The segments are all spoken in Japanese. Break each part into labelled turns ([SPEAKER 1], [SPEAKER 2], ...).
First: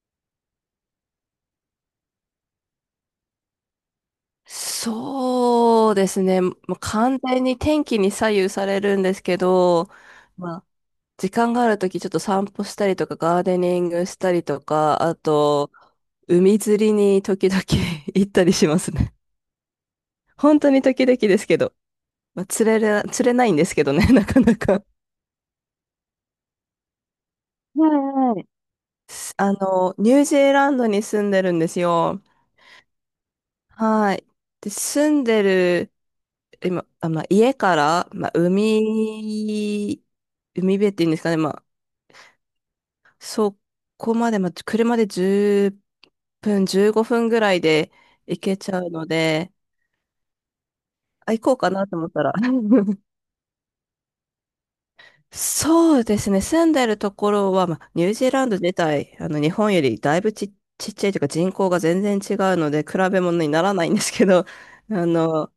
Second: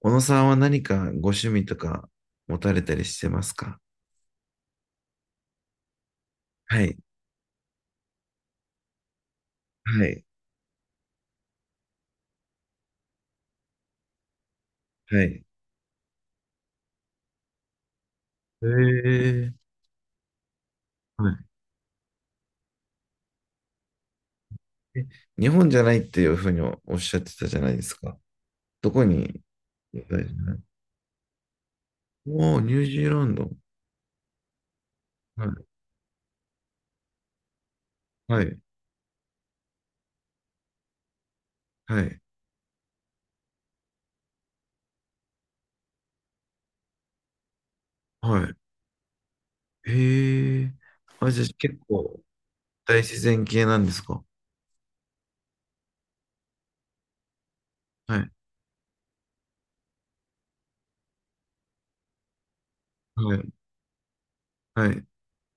[SPEAKER 1] 小野さんは何かご趣味とか持たれたりしてますか？
[SPEAKER 2] そうですね。もう
[SPEAKER 1] はい、
[SPEAKER 2] 完全に天気に左右されるんですけど、
[SPEAKER 1] はい、
[SPEAKER 2] まあ、時間があるときちょっと散歩したりとか、ガーデニングしたりとか、あ
[SPEAKER 1] はい。
[SPEAKER 2] と、海釣りに時々 行ったり
[SPEAKER 1] え
[SPEAKER 2] しますね。
[SPEAKER 1] ー、
[SPEAKER 2] 本当に時々です
[SPEAKER 1] は
[SPEAKER 2] けど、釣れないんですけどね、なかなか。
[SPEAKER 1] い。日本じゃないっていうふうにおおっしゃってたじゃないで
[SPEAKER 2] は
[SPEAKER 1] すか。
[SPEAKER 2] いはい。
[SPEAKER 1] どこにい
[SPEAKER 2] ニュージーランドに住んでるんですよ。
[SPEAKER 1] おー、ニュージーランド。
[SPEAKER 2] はい。で、住んで
[SPEAKER 1] はい、
[SPEAKER 2] る今、家から、
[SPEAKER 1] はい、
[SPEAKER 2] 海辺っていうんですかね、
[SPEAKER 1] はい。
[SPEAKER 2] そこまで、車で10分、15分ぐらいで
[SPEAKER 1] は
[SPEAKER 2] 行
[SPEAKER 1] い。
[SPEAKER 2] けちゃうので、
[SPEAKER 1] へえー。あ、
[SPEAKER 2] あ、
[SPEAKER 1] じ
[SPEAKER 2] 行
[SPEAKER 1] ゃあ
[SPEAKER 2] こうか
[SPEAKER 1] 結
[SPEAKER 2] なと思っ
[SPEAKER 1] 構
[SPEAKER 2] たら。
[SPEAKER 1] 大 自然系なんですか？
[SPEAKER 2] そうですね、住んでるところは、ニュー
[SPEAKER 1] は
[SPEAKER 2] ジ
[SPEAKER 1] い、
[SPEAKER 2] ーランド自体、日本よりだいぶち、ちっちゃいというか人口が全然違うので、比べ
[SPEAKER 1] は
[SPEAKER 2] 物に
[SPEAKER 1] い、
[SPEAKER 2] ならないんですけど、
[SPEAKER 1] はい。
[SPEAKER 2] あの、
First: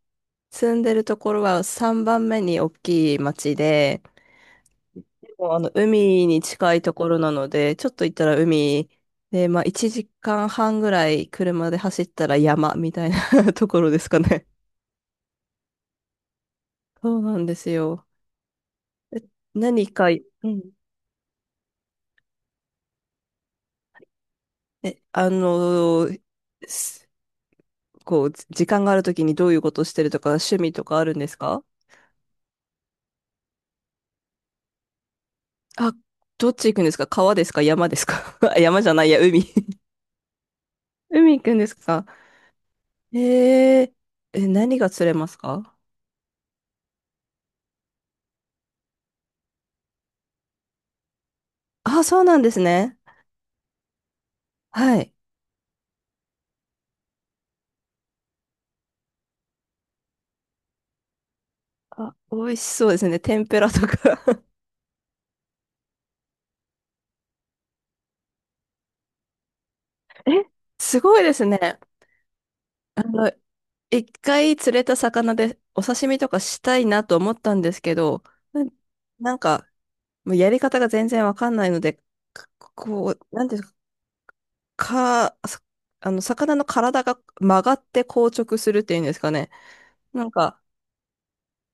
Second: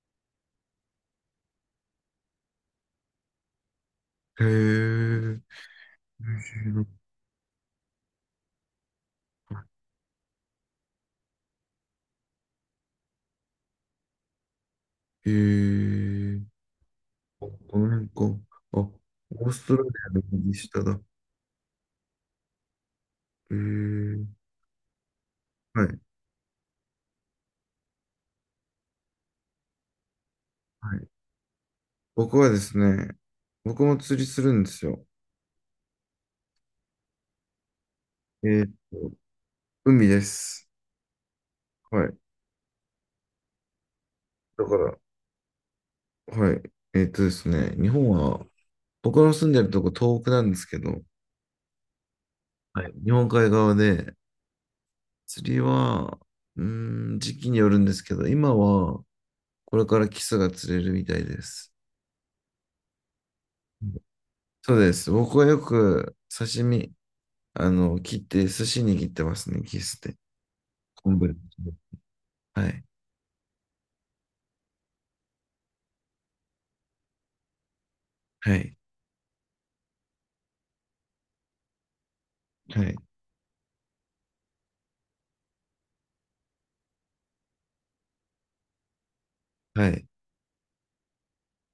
[SPEAKER 2] 住んでるところは3番目に大きい町で、
[SPEAKER 1] へえ。ニュ
[SPEAKER 2] もう海
[SPEAKER 1] ー
[SPEAKER 2] に
[SPEAKER 1] ジーラ
[SPEAKER 2] 近い
[SPEAKER 1] ンド。
[SPEAKER 2] ところなので、ちょっと行ったら海で、1時間半ぐらい車で走ったら山みたいな ところですかね。
[SPEAKER 1] へえ。
[SPEAKER 2] そうなんです
[SPEAKER 1] この
[SPEAKER 2] よ。
[SPEAKER 1] 辺か。あ、オ
[SPEAKER 2] え、
[SPEAKER 1] ーストラ
[SPEAKER 2] 何
[SPEAKER 1] リ
[SPEAKER 2] か、
[SPEAKER 1] ア
[SPEAKER 2] う
[SPEAKER 1] の右
[SPEAKER 2] ん。
[SPEAKER 1] 下だ。えー、
[SPEAKER 2] え、あ
[SPEAKER 1] はい、
[SPEAKER 2] のーすこう、時間があるときにどういうことしてるとか、趣味と
[SPEAKER 1] は
[SPEAKER 2] かあ
[SPEAKER 1] い。
[SPEAKER 2] るんですか？
[SPEAKER 1] 僕はですね、僕も釣りするんですよ。
[SPEAKER 2] あ、どっち行くんですか？川ですか？山ですか？
[SPEAKER 1] え
[SPEAKER 2] あ、
[SPEAKER 1] ーっ
[SPEAKER 2] 山じゃない
[SPEAKER 1] と、
[SPEAKER 2] や、海。
[SPEAKER 1] 海です。
[SPEAKER 2] 海行くんです
[SPEAKER 1] は
[SPEAKER 2] か？
[SPEAKER 1] い。
[SPEAKER 2] えー、
[SPEAKER 1] だか
[SPEAKER 2] 何が
[SPEAKER 1] ら、
[SPEAKER 2] 釣れますか？
[SPEAKER 1] はい。ですね、日本は、僕の住んでるとこ東北なんですけど、
[SPEAKER 2] あ、そうなんです
[SPEAKER 1] はい。
[SPEAKER 2] ね。
[SPEAKER 1] 日本海側で、
[SPEAKER 2] はい。
[SPEAKER 1] 釣りは、時期によるんですけど、今は、これからキスが釣れるみたいです。
[SPEAKER 2] あ、美味しそうですね。天ぷらとか。
[SPEAKER 1] そうです。僕はよく刺身、あの、切って、寿司握ってますね、キスで。
[SPEAKER 2] えす
[SPEAKER 1] 昆
[SPEAKER 2] ごいで
[SPEAKER 1] 布。
[SPEAKER 2] すね。
[SPEAKER 1] はい、
[SPEAKER 2] あの、一回釣れた魚でお刺身とかしたいなと思ったんですけど、
[SPEAKER 1] は
[SPEAKER 2] な
[SPEAKER 1] い、
[SPEAKER 2] なんか、もうやり方が全然わかんないので、か
[SPEAKER 1] はい、
[SPEAKER 2] こう、なんていうんですか、魚の体が曲がって硬直するっていうんですかね。
[SPEAKER 1] はい、
[SPEAKER 2] なんか、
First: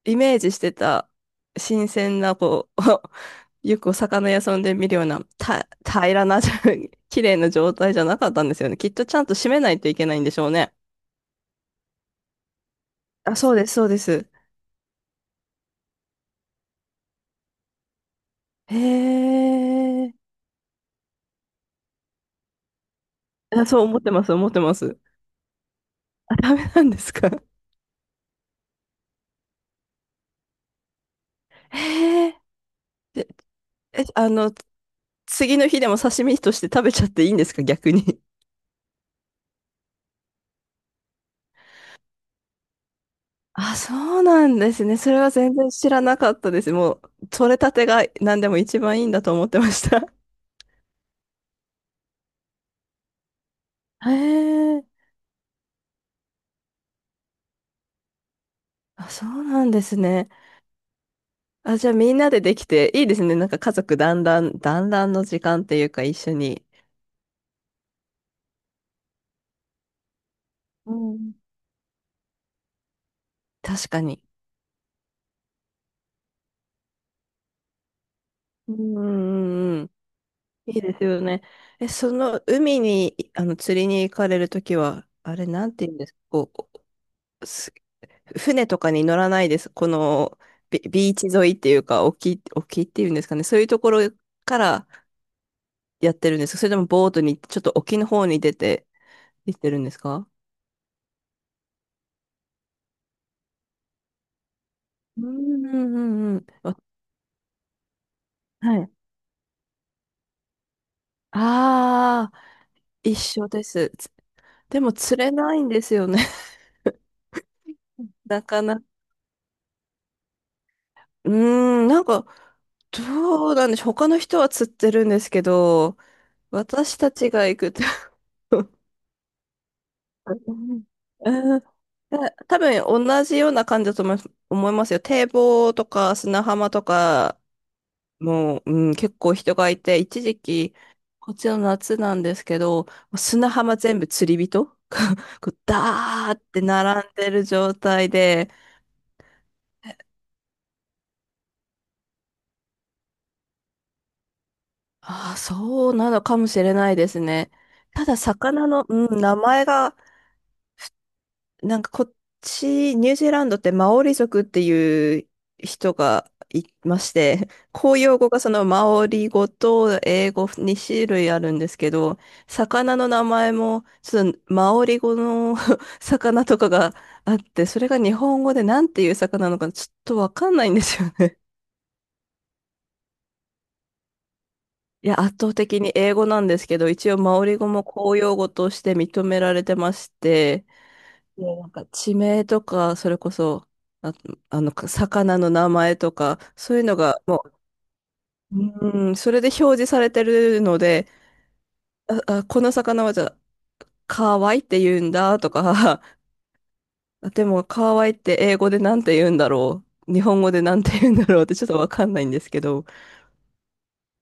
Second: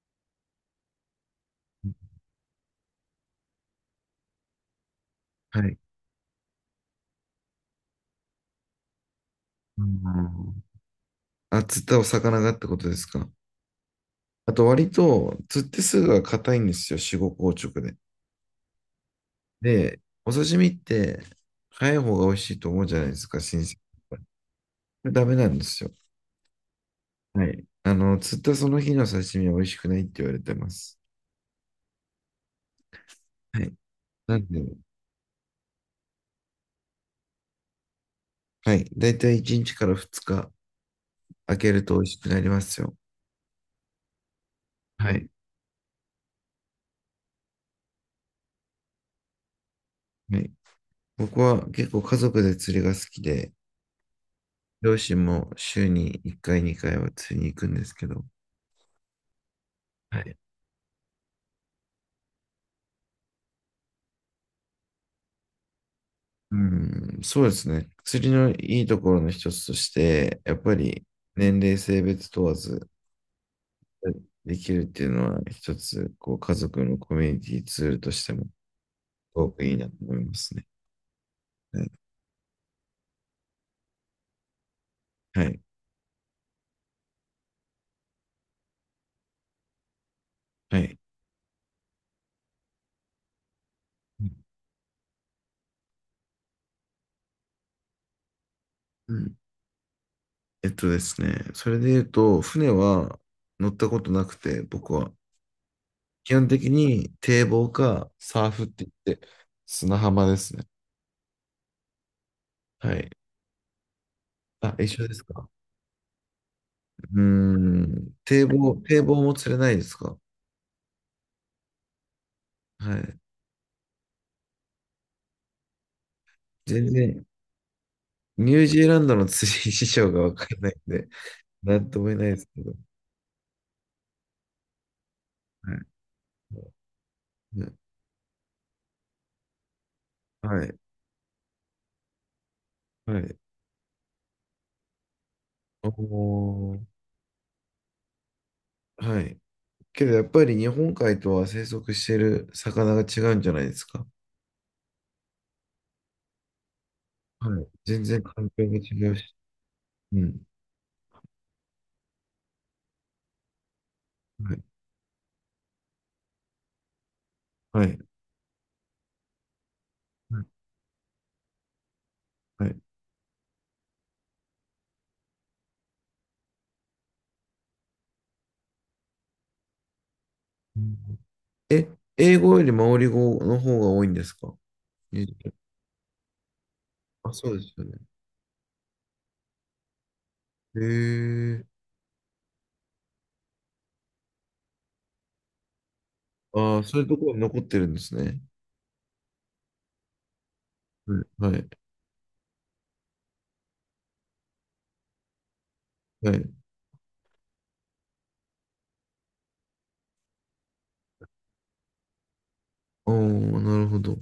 [SPEAKER 2] イメージしてた新鮮な、こう、よくお魚屋さんで見るような、
[SPEAKER 1] はい。
[SPEAKER 2] 平らな、綺麗な状態じゃなかったんですよね。きっとちゃんと締めない
[SPEAKER 1] う
[SPEAKER 2] といけないんでしょう
[SPEAKER 1] ん。
[SPEAKER 2] ね。
[SPEAKER 1] あ、釣ったお魚がってことですか。
[SPEAKER 2] あ、そうです、そうです。
[SPEAKER 1] あと、割と、釣ってすぐは硬いんですよ、死後硬直で。
[SPEAKER 2] へ
[SPEAKER 1] で、
[SPEAKER 2] え。
[SPEAKER 1] お刺身って、早い方が美味しいと思うじゃないですか、新
[SPEAKER 2] あ、そ
[SPEAKER 1] 鮮。
[SPEAKER 2] う思って
[SPEAKER 1] こ
[SPEAKER 2] ます、思ってます。
[SPEAKER 1] れダメなんですよ。
[SPEAKER 2] あ、ダメなんですか？
[SPEAKER 1] はい。あの、釣ったその日の刺身は美味しくないって言われてます。
[SPEAKER 2] へえ。で、
[SPEAKER 1] はい。
[SPEAKER 2] え、あ
[SPEAKER 1] なん
[SPEAKER 2] の、
[SPEAKER 1] で、
[SPEAKER 2] 次の日でも刺身として食べちゃっていいんですか、逆に？
[SPEAKER 1] はい。だいたい1日から2日、開けると美味しくなりますよ。
[SPEAKER 2] あ、そうなんですね。そ
[SPEAKER 1] は
[SPEAKER 2] れ
[SPEAKER 1] い。
[SPEAKER 2] は全然知らなかったです。もう、取れたてが何でも一番いいんだと思ってました。
[SPEAKER 1] はい。僕は結構家族で釣りが好きで、
[SPEAKER 2] へえ、
[SPEAKER 1] 両親も週に1回、2回は釣りに行くんですけど、
[SPEAKER 2] あ、そうなんです
[SPEAKER 1] は
[SPEAKER 2] ね。
[SPEAKER 1] い。
[SPEAKER 2] あ、じゃあみんなでできていいですね。なんか家族団らんの時間っていうか一緒
[SPEAKER 1] う
[SPEAKER 2] に。
[SPEAKER 1] ん、そうですね。釣りのいいところの一つとして、やっぱ
[SPEAKER 2] う
[SPEAKER 1] り
[SPEAKER 2] ん。
[SPEAKER 1] 年齢、性別問わず
[SPEAKER 2] 確かに。
[SPEAKER 1] できるっていうのは一つ、こう家族のコミュニティツールとしてもす
[SPEAKER 2] うんう
[SPEAKER 1] ごくい
[SPEAKER 2] んう
[SPEAKER 1] い
[SPEAKER 2] んう
[SPEAKER 1] な
[SPEAKER 2] ん。
[SPEAKER 1] と思いますね。
[SPEAKER 2] いいですよね。
[SPEAKER 1] はい。
[SPEAKER 2] その海に、釣りに行かれるときは、あ
[SPEAKER 1] は
[SPEAKER 2] れ、
[SPEAKER 1] い。
[SPEAKER 2] なんて言うんですか、こう、船とかに乗らないです？この
[SPEAKER 1] はい。
[SPEAKER 2] ビーチ沿いっていうか、沖っていうんですかね。そういうところからやってるんですか？それともボートに、ちょっと沖の方に出て
[SPEAKER 1] うん。
[SPEAKER 2] 行ってるんですか？
[SPEAKER 1] えっとですね、それで言うと、船は乗ったことなくて、僕は。
[SPEAKER 2] うんうんう
[SPEAKER 1] 基
[SPEAKER 2] んうん。
[SPEAKER 1] 本的に堤防かサーフっ
[SPEAKER 2] は
[SPEAKER 1] て
[SPEAKER 2] い。
[SPEAKER 1] 言って、砂浜ですね。
[SPEAKER 2] ああ、
[SPEAKER 1] はい。
[SPEAKER 2] 一緒です。
[SPEAKER 1] あ、
[SPEAKER 2] で
[SPEAKER 1] 一
[SPEAKER 2] も
[SPEAKER 1] 緒で
[SPEAKER 2] 釣
[SPEAKER 1] す
[SPEAKER 2] れ
[SPEAKER 1] か。
[SPEAKER 2] ないんですよね。
[SPEAKER 1] うー ん。
[SPEAKER 2] な
[SPEAKER 1] 堤
[SPEAKER 2] か
[SPEAKER 1] 防、
[SPEAKER 2] なか。
[SPEAKER 1] 堤防も釣れないですか。
[SPEAKER 2] うーん、なんか、
[SPEAKER 1] はい。
[SPEAKER 2] どうなんでしょう。他の人は釣ってるんですけど、
[SPEAKER 1] 全
[SPEAKER 2] 私た
[SPEAKER 1] 然、
[SPEAKER 2] ちが行くと。
[SPEAKER 1] ニ ュー
[SPEAKER 2] う
[SPEAKER 1] ジーランドの釣り事情がわからない
[SPEAKER 2] ん、
[SPEAKER 1] んで、なんとも言えないです
[SPEAKER 2] 多
[SPEAKER 1] けど。
[SPEAKER 2] 分同じような感じだと思いますよ。堤
[SPEAKER 1] は
[SPEAKER 2] 防と
[SPEAKER 1] い。
[SPEAKER 2] か砂浜とか、
[SPEAKER 1] ね。
[SPEAKER 2] もう、うん、結構人がいて、一時
[SPEAKER 1] は
[SPEAKER 2] 期、
[SPEAKER 1] い。
[SPEAKER 2] こっちの夏なんですけど、もう
[SPEAKER 1] はい。
[SPEAKER 2] 砂浜全部釣り人が こう
[SPEAKER 1] お
[SPEAKER 2] ダーって
[SPEAKER 1] ー。
[SPEAKER 2] 並んでる状態で。
[SPEAKER 1] はい。けどやっぱり日本海とは生息している魚が違うんじゃないですか。
[SPEAKER 2] ああ、そうなのかもしれないですね。
[SPEAKER 1] はい。全
[SPEAKER 2] ただ、
[SPEAKER 1] 然環境
[SPEAKER 2] 魚
[SPEAKER 1] が
[SPEAKER 2] の、
[SPEAKER 1] 違う
[SPEAKER 2] うん、
[SPEAKER 1] し。
[SPEAKER 2] 名前が
[SPEAKER 1] うん。
[SPEAKER 2] なんかこっち、ニュージーランドってマオリ族っ
[SPEAKER 1] はい。
[SPEAKER 2] ていう人がいまして、
[SPEAKER 1] はい。
[SPEAKER 2] 公用語がそのマオリ語と英
[SPEAKER 1] はい。
[SPEAKER 2] 語2種類あるんですけど、
[SPEAKER 1] はい。
[SPEAKER 2] 魚の名前もちょっとマオリ語の 魚とかがあって、それが日本語でなんていう魚なのかちょっとわかんないん
[SPEAKER 1] う
[SPEAKER 2] ですよ
[SPEAKER 1] ん。
[SPEAKER 2] ね。
[SPEAKER 1] え、英語よりマオリ語の方が多いんですか？
[SPEAKER 2] いや、
[SPEAKER 1] にじ
[SPEAKER 2] 圧
[SPEAKER 1] ゅ
[SPEAKER 2] 倒
[SPEAKER 1] う
[SPEAKER 2] 的に英語なんですけど、一応
[SPEAKER 1] あ、
[SPEAKER 2] マオ
[SPEAKER 1] そ
[SPEAKER 2] リ
[SPEAKER 1] うで
[SPEAKER 2] 語
[SPEAKER 1] す
[SPEAKER 2] も
[SPEAKER 1] よね。
[SPEAKER 2] 公用語として認められてまして、
[SPEAKER 1] へ
[SPEAKER 2] もう
[SPEAKER 1] え。
[SPEAKER 2] なんか地名とか、それこそ、あ、魚の名前とか、そ
[SPEAKER 1] あ
[SPEAKER 2] うい
[SPEAKER 1] あ、
[SPEAKER 2] うの
[SPEAKER 1] そういうと
[SPEAKER 2] が、
[SPEAKER 1] ころに
[SPEAKER 2] も
[SPEAKER 1] 残ってるんですね。
[SPEAKER 2] う、うん、それで表示されてるので、
[SPEAKER 1] はい、はい、
[SPEAKER 2] あ、この魚はじゃあ、カワイって言うんだとか。
[SPEAKER 1] は い。
[SPEAKER 2] あ、でもカワイって英語でなんて言うんだろう、日本語でなんて言うんだろうってちょっとわかんないんですけど。
[SPEAKER 1] おー、なるほど。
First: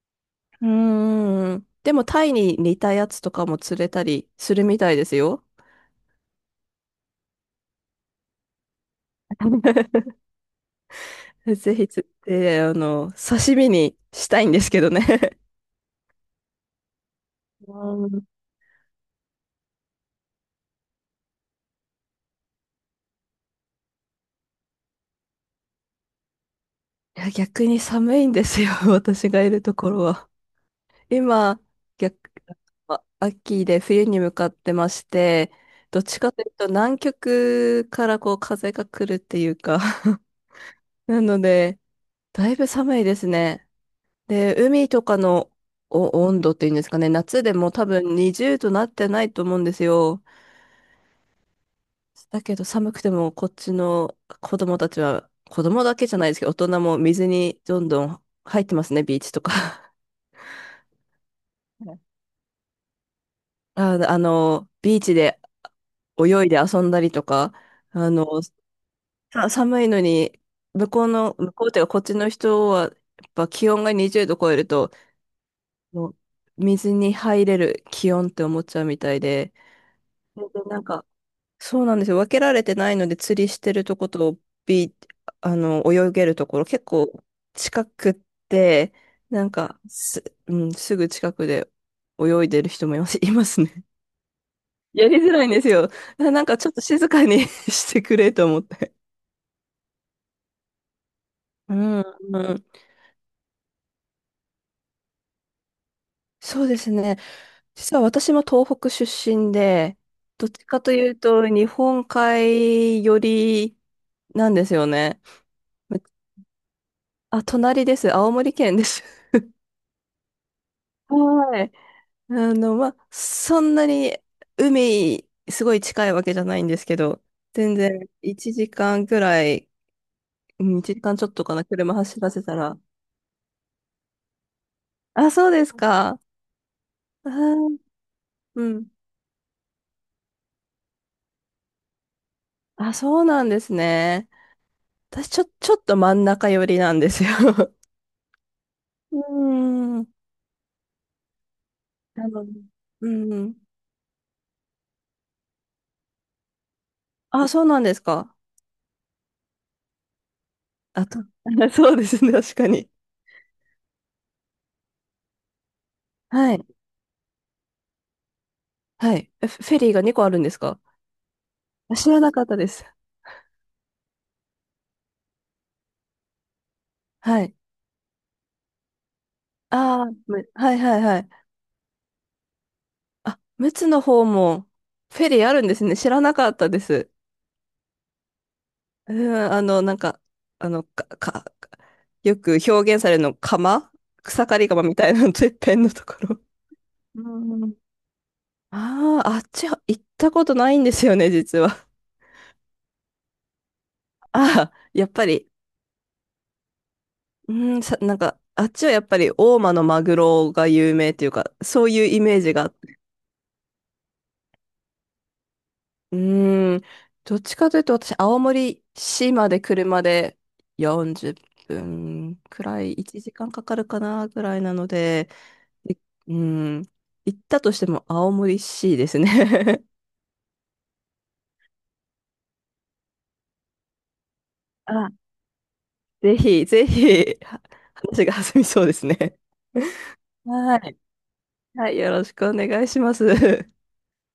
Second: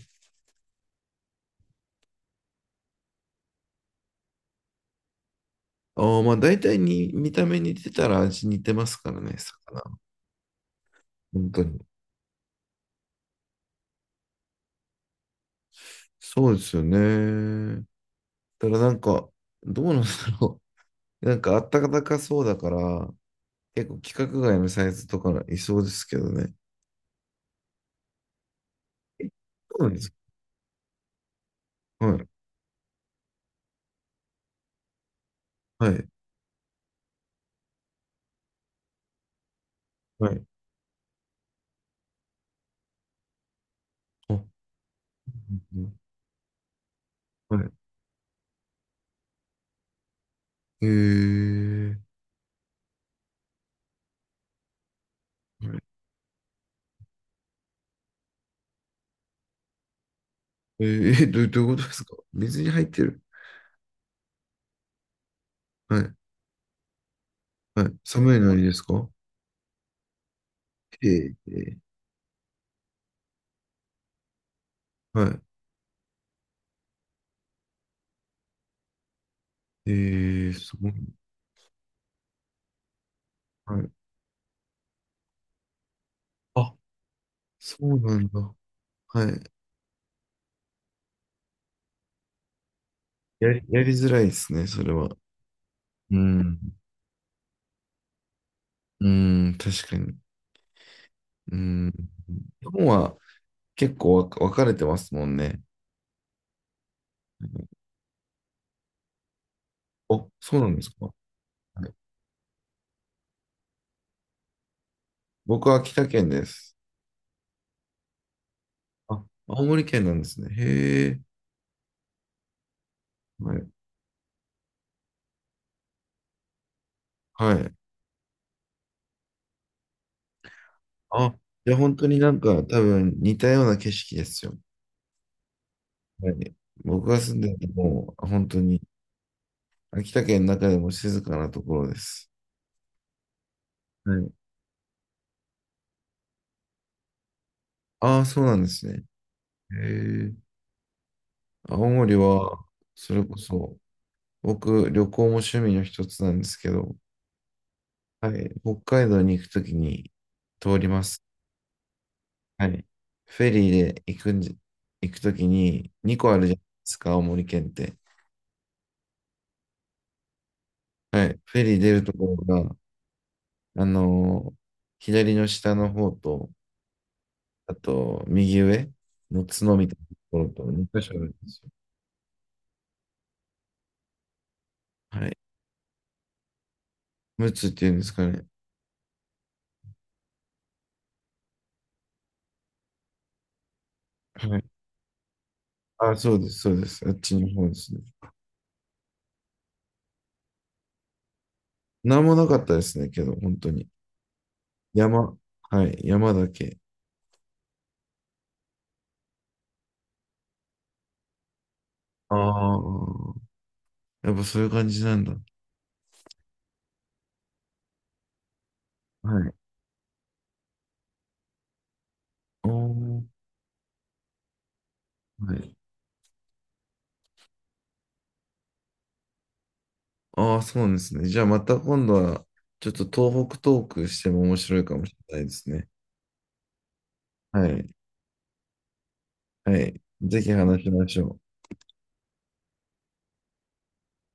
[SPEAKER 2] うん、でもタイに似たやつとかも釣れたりするみたいですよ。
[SPEAKER 1] ああ、まあ大体に見た目似てたら味似てますからね、魚。本当
[SPEAKER 2] ぜ
[SPEAKER 1] に。
[SPEAKER 2] ひ釣って、刺身にしたいんですけどね。
[SPEAKER 1] そうですよね。
[SPEAKER 2] うん、
[SPEAKER 1] ただなんか、どうなんだろう。なんかあったかかそうだから、結構規格外のサイズとかいそうですけどね。
[SPEAKER 2] いや、逆に寒いんですよ、
[SPEAKER 1] え、
[SPEAKER 2] 私がいると
[SPEAKER 1] そうな
[SPEAKER 2] こ
[SPEAKER 1] ん
[SPEAKER 2] ろ
[SPEAKER 1] ですか？
[SPEAKER 2] は。今、
[SPEAKER 1] は
[SPEAKER 2] 逆、
[SPEAKER 1] い、
[SPEAKER 2] 秋で冬に向かってまして、
[SPEAKER 1] は
[SPEAKER 2] どっ
[SPEAKER 1] い、
[SPEAKER 2] ちかというと南極からこう風が来るっていうか。
[SPEAKER 1] はい。
[SPEAKER 2] なので、だいぶ寒いですね。
[SPEAKER 1] あ、うん。
[SPEAKER 2] で、海とかの
[SPEAKER 1] うん。
[SPEAKER 2] お温度っていうんですかね、夏で
[SPEAKER 1] は
[SPEAKER 2] も
[SPEAKER 1] い。
[SPEAKER 2] 多分20度なってないと思うんですよ。
[SPEAKER 1] えー、
[SPEAKER 2] だけど寒くてもこっちの子供たちは、子供だけじゃないですけど、大人も水にどんどん入ってますね、ビーチとか。
[SPEAKER 1] えー、えど、どういうことですか？ 水に入ってる。
[SPEAKER 2] ビーチで
[SPEAKER 1] はい。
[SPEAKER 2] 泳いで遊んだりとか、
[SPEAKER 1] はい。
[SPEAKER 2] あ
[SPEAKER 1] 寒い
[SPEAKER 2] の、
[SPEAKER 1] のにですか？
[SPEAKER 2] 寒いのに、
[SPEAKER 1] え。え
[SPEAKER 2] 向こうっ
[SPEAKER 1] ー、
[SPEAKER 2] ていうかこっちの人は、やっぱ気温が20度超えると、
[SPEAKER 1] は
[SPEAKER 2] もう水に入れる気温って思っちゃうみたいで。
[SPEAKER 1] い。えー、
[SPEAKER 2] で、
[SPEAKER 1] す
[SPEAKER 2] なん
[SPEAKER 1] ごい。
[SPEAKER 2] か、そうなんですよ。分けられてないので、釣りして
[SPEAKER 1] は
[SPEAKER 2] る
[SPEAKER 1] い。
[SPEAKER 2] とこと、ビー、泳げるところ、
[SPEAKER 1] あ、
[SPEAKER 2] 結構
[SPEAKER 1] そ
[SPEAKER 2] 近
[SPEAKER 1] う
[SPEAKER 2] く
[SPEAKER 1] な
[SPEAKER 2] っ
[SPEAKER 1] んだ。
[SPEAKER 2] て、
[SPEAKER 1] は
[SPEAKER 2] な
[SPEAKER 1] い。
[SPEAKER 2] んかうん、すぐ近くで泳いでる人もいます、いま
[SPEAKER 1] やり、
[SPEAKER 2] す
[SPEAKER 1] や
[SPEAKER 2] ね。
[SPEAKER 1] りづらいですね、それ
[SPEAKER 2] や
[SPEAKER 1] は。
[SPEAKER 2] りづらいんですよ。
[SPEAKER 1] う
[SPEAKER 2] なんか
[SPEAKER 1] ん。
[SPEAKER 2] ちょっと静かに してくれと思って。
[SPEAKER 1] うん、確かに。う
[SPEAKER 2] う
[SPEAKER 1] ん。
[SPEAKER 2] ん、
[SPEAKER 1] 日
[SPEAKER 2] うん。
[SPEAKER 1] 本は結構分かれてますもんね。
[SPEAKER 2] そうですね。実は私も東北出身で、
[SPEAKER 1] お、
[SPEAKER 2] どっ
[SPEAKER 1] そう
[SPEAKER 2] ち
[SPEAKER 1] なん
[SPEAKER 2] か
[SPEAKER 1] です
[SPEAKER 2] と
[SPEAKER 1] か。
[SPEAKER 2] い
[SPEAKER 1] は
[SPEAKER 2] うと日
[SPEAKER 1] い。
[SPEAKER 2] 本海寄りなんですよね。
[SPEAKER 1] 僕は秋田県です。
[SPEAKER 2] あ、隣です。青森県です。
[SPEAKER 1] あ、青森県なんですね。へ え。
[SPEAKER 2] はい。
[SPEAKER 1] は
[SPEAKER 2] そ
[SPEAKER 1] い。
[SPEAKER 2] んなに海、すごい近いわけじゃないんですけど、
[SPEAKER 1] はい。
[SPEAKER 2] 全然1時間くらい、うん、1時間ちょっ
[SPEAKER 1] あ、
[SPEAKER 2] とかな、
[SPEAKER 1] じゃあ
[SPEAKER 2] 車
[SPEAKER 1] 本当に
[SPEAKER 2] 走ら
[SPEAKER 1] なん
[SPEAKER 2] せ
[SPEAKER 1] か
[SPEAKER 2] たら。
[SPEAKER 1] 多分似たような景色ですよ。
[SPEAKER 2] あ、そうですか。
[SPEAKER 1] はい。僕が
[SPEAKER 2] あ
[SPEAKER 1] 住んでる
[SPEAKER 2] ー、
[SPEAKER 1] のも本当
[SPEAKER 2] う
[SPEAKER 1] に
[SPEAKER 2] ん。
[SPEAKER 1] 秋田県の中でも静かなところです。
[SPEAKER 2] あ、そうなんです
[SPEAKER 1] は
[SPEAKER 2] ね。
[SPEAKER 1] い。
[SPEAKER 2] 私、ちょっと真ん中寄りなんですよ。
[SPEAKER 1] ああ、そうなんですね。
[SPEAKER 2] う
[SPEAKER 1] へ
[SPEAKER 2] ーん。
[SPEAKER 1] え。青森
[SPEAKER 2] なので、
[SPEAKER 1] は、
[SPEAKER 2] う
[SPEAKER 1] それこ
[SPEAKER 2] ん。
[SPEAKER 1] そ、僕、旅行も趣味の一つなんですけど、
[SPEAKER 2] あ、そうなんです
[SPEAKER 1] は
[SPEAKER 2] か。
[SPEAKER 1] い。北海道に行くときに通りま
[SPEAKER 2] あ
[SPEAKER 1] す。
[SPEAKER 2] と、そうですね、確
[SPEAKER 1] は
[SPEAKER 2] か
[SPEAKER 1] い。
[SPEAKER 2] に。
[SPEAKER 1] フェリーで行くときに2個あるじ
[SPEAKER 2] は
[SPEAKER 1] ゃない
[SPEAKER 2] い。
[SPEAKER 1] ですか、青森県って。
[SPEAKER 2] はい。フェリーが2個あるんですか？
[SPEAKER 1] はい。フェリー出
[SPEAKER 2] あ、
[SPEAKER 1] る
[SPEAKER 2] 知
[SPEAKER 1] と
[SPEAKER 2] ら
[SPEAKER 1] こ
[SPEAKER 2] な
[SPEAKER 1] ろ
[SPEAKER 2] かったで
[SPEAKER 1] が、
[SPEAKER 2] す。
[SPEAKER 1] あの、左の下の方と、
[SPEAKER 2] はい。
[SPEAKER 1] あと、右上の角みたい
[SPEAKER 2] あ
[SPEAKER 1] な
[SPEAKER 2] あ、
[SPEAKER 1] ところと
[SPEAKER 2] はいはい
[SPEAKER 1] 2箇
[SPEAKER 2] は
[SPEAKER 1] 所ある
[SPEAKER 2] い。
[SPEAKER 1] んですよ。
[SPEAKER 2] あ、陸奥の方もフ
[SPEAKER 1] は
[SPEAKER 2] ェ
[SPEAKER 1] い。
[SPEAKER 2] リーあるんですね。知らなかったです。
[SPEAKER 1] ムツっていうんですかね。
[SPEAKER 2] うん、なんか、あの、か、か、よく表現されるの、草
[SPEAKER 1] は
[SPEAKER 2] 刈
[SPEAKER 1] い。
[SPEAKER 2] り釜みたいなの、てっぺんのと
[SPEAKER 1] あ、
[SPEAKER 2] こ
[SPEAKER 1] そう
[SPEAKER 2] ろ。
[SPEAKER 1] です、そうです。あっ
[SPEAKER 2] う
[SPEAKER 1] ちの方で
[SPEAKER 2] ん。
[SPEAKER 1] すね。
[SPEAKER 2] ああ、あっちは行ったことないんですよね、実は。
[SPEAKER 1] なんもなかったですね、けど、本当に。
[SPEAKER 2] ああ、やっぱ
[SPEAKER 1] 山。
[SPEAKER 2] り、
[SPEAKER 1] はい、山だけ。
[SPEAKER 2] うん、なんか、あっちはやっぱり大間のマグロが有名っていうか、そういうイ
[SPEAKER 1] あ
[SPEAKER 2] メージが。
[SPEAKER 1] あ、やっぱそういう感じなんだ。は
[SPEAKER 2] うん、どっちかというと私、青森市ま
[SPEAKER 1] い。
[SPEAKER 2] で車で40分く
[SPEAKER 1] お
[SPEAKER 2] らい、1
[SPEAKER 1] ー、
[SPEAKER 2] 時間かかるかな、ぐらいなので、
[SPEAKER 1] はい。
[SPEAKER 2] いうん、行ったとしても青森市ですね。
[SPEAKER 1] ああ、そうなんですね。じゃあまた今度は、ちょっと東北トークしても面白い かも
[SPEAKER 2] あ、
[SPEAKER 1] しれないですね。
[SPEAKER 2] ぜひ、ぜひ、
[SPEAKER 1] はい。
[SPEAKER 2] 話が弾みそうですね。
[SPEAKER 1] はい。ぜひ
[SPEAKER 2] は
[SPEAKER 1] 話し
[SPEAKER 2] い。
[SPEAKER 1] ましょう。
[SPEAKER 2] はい、よろしくお願いします。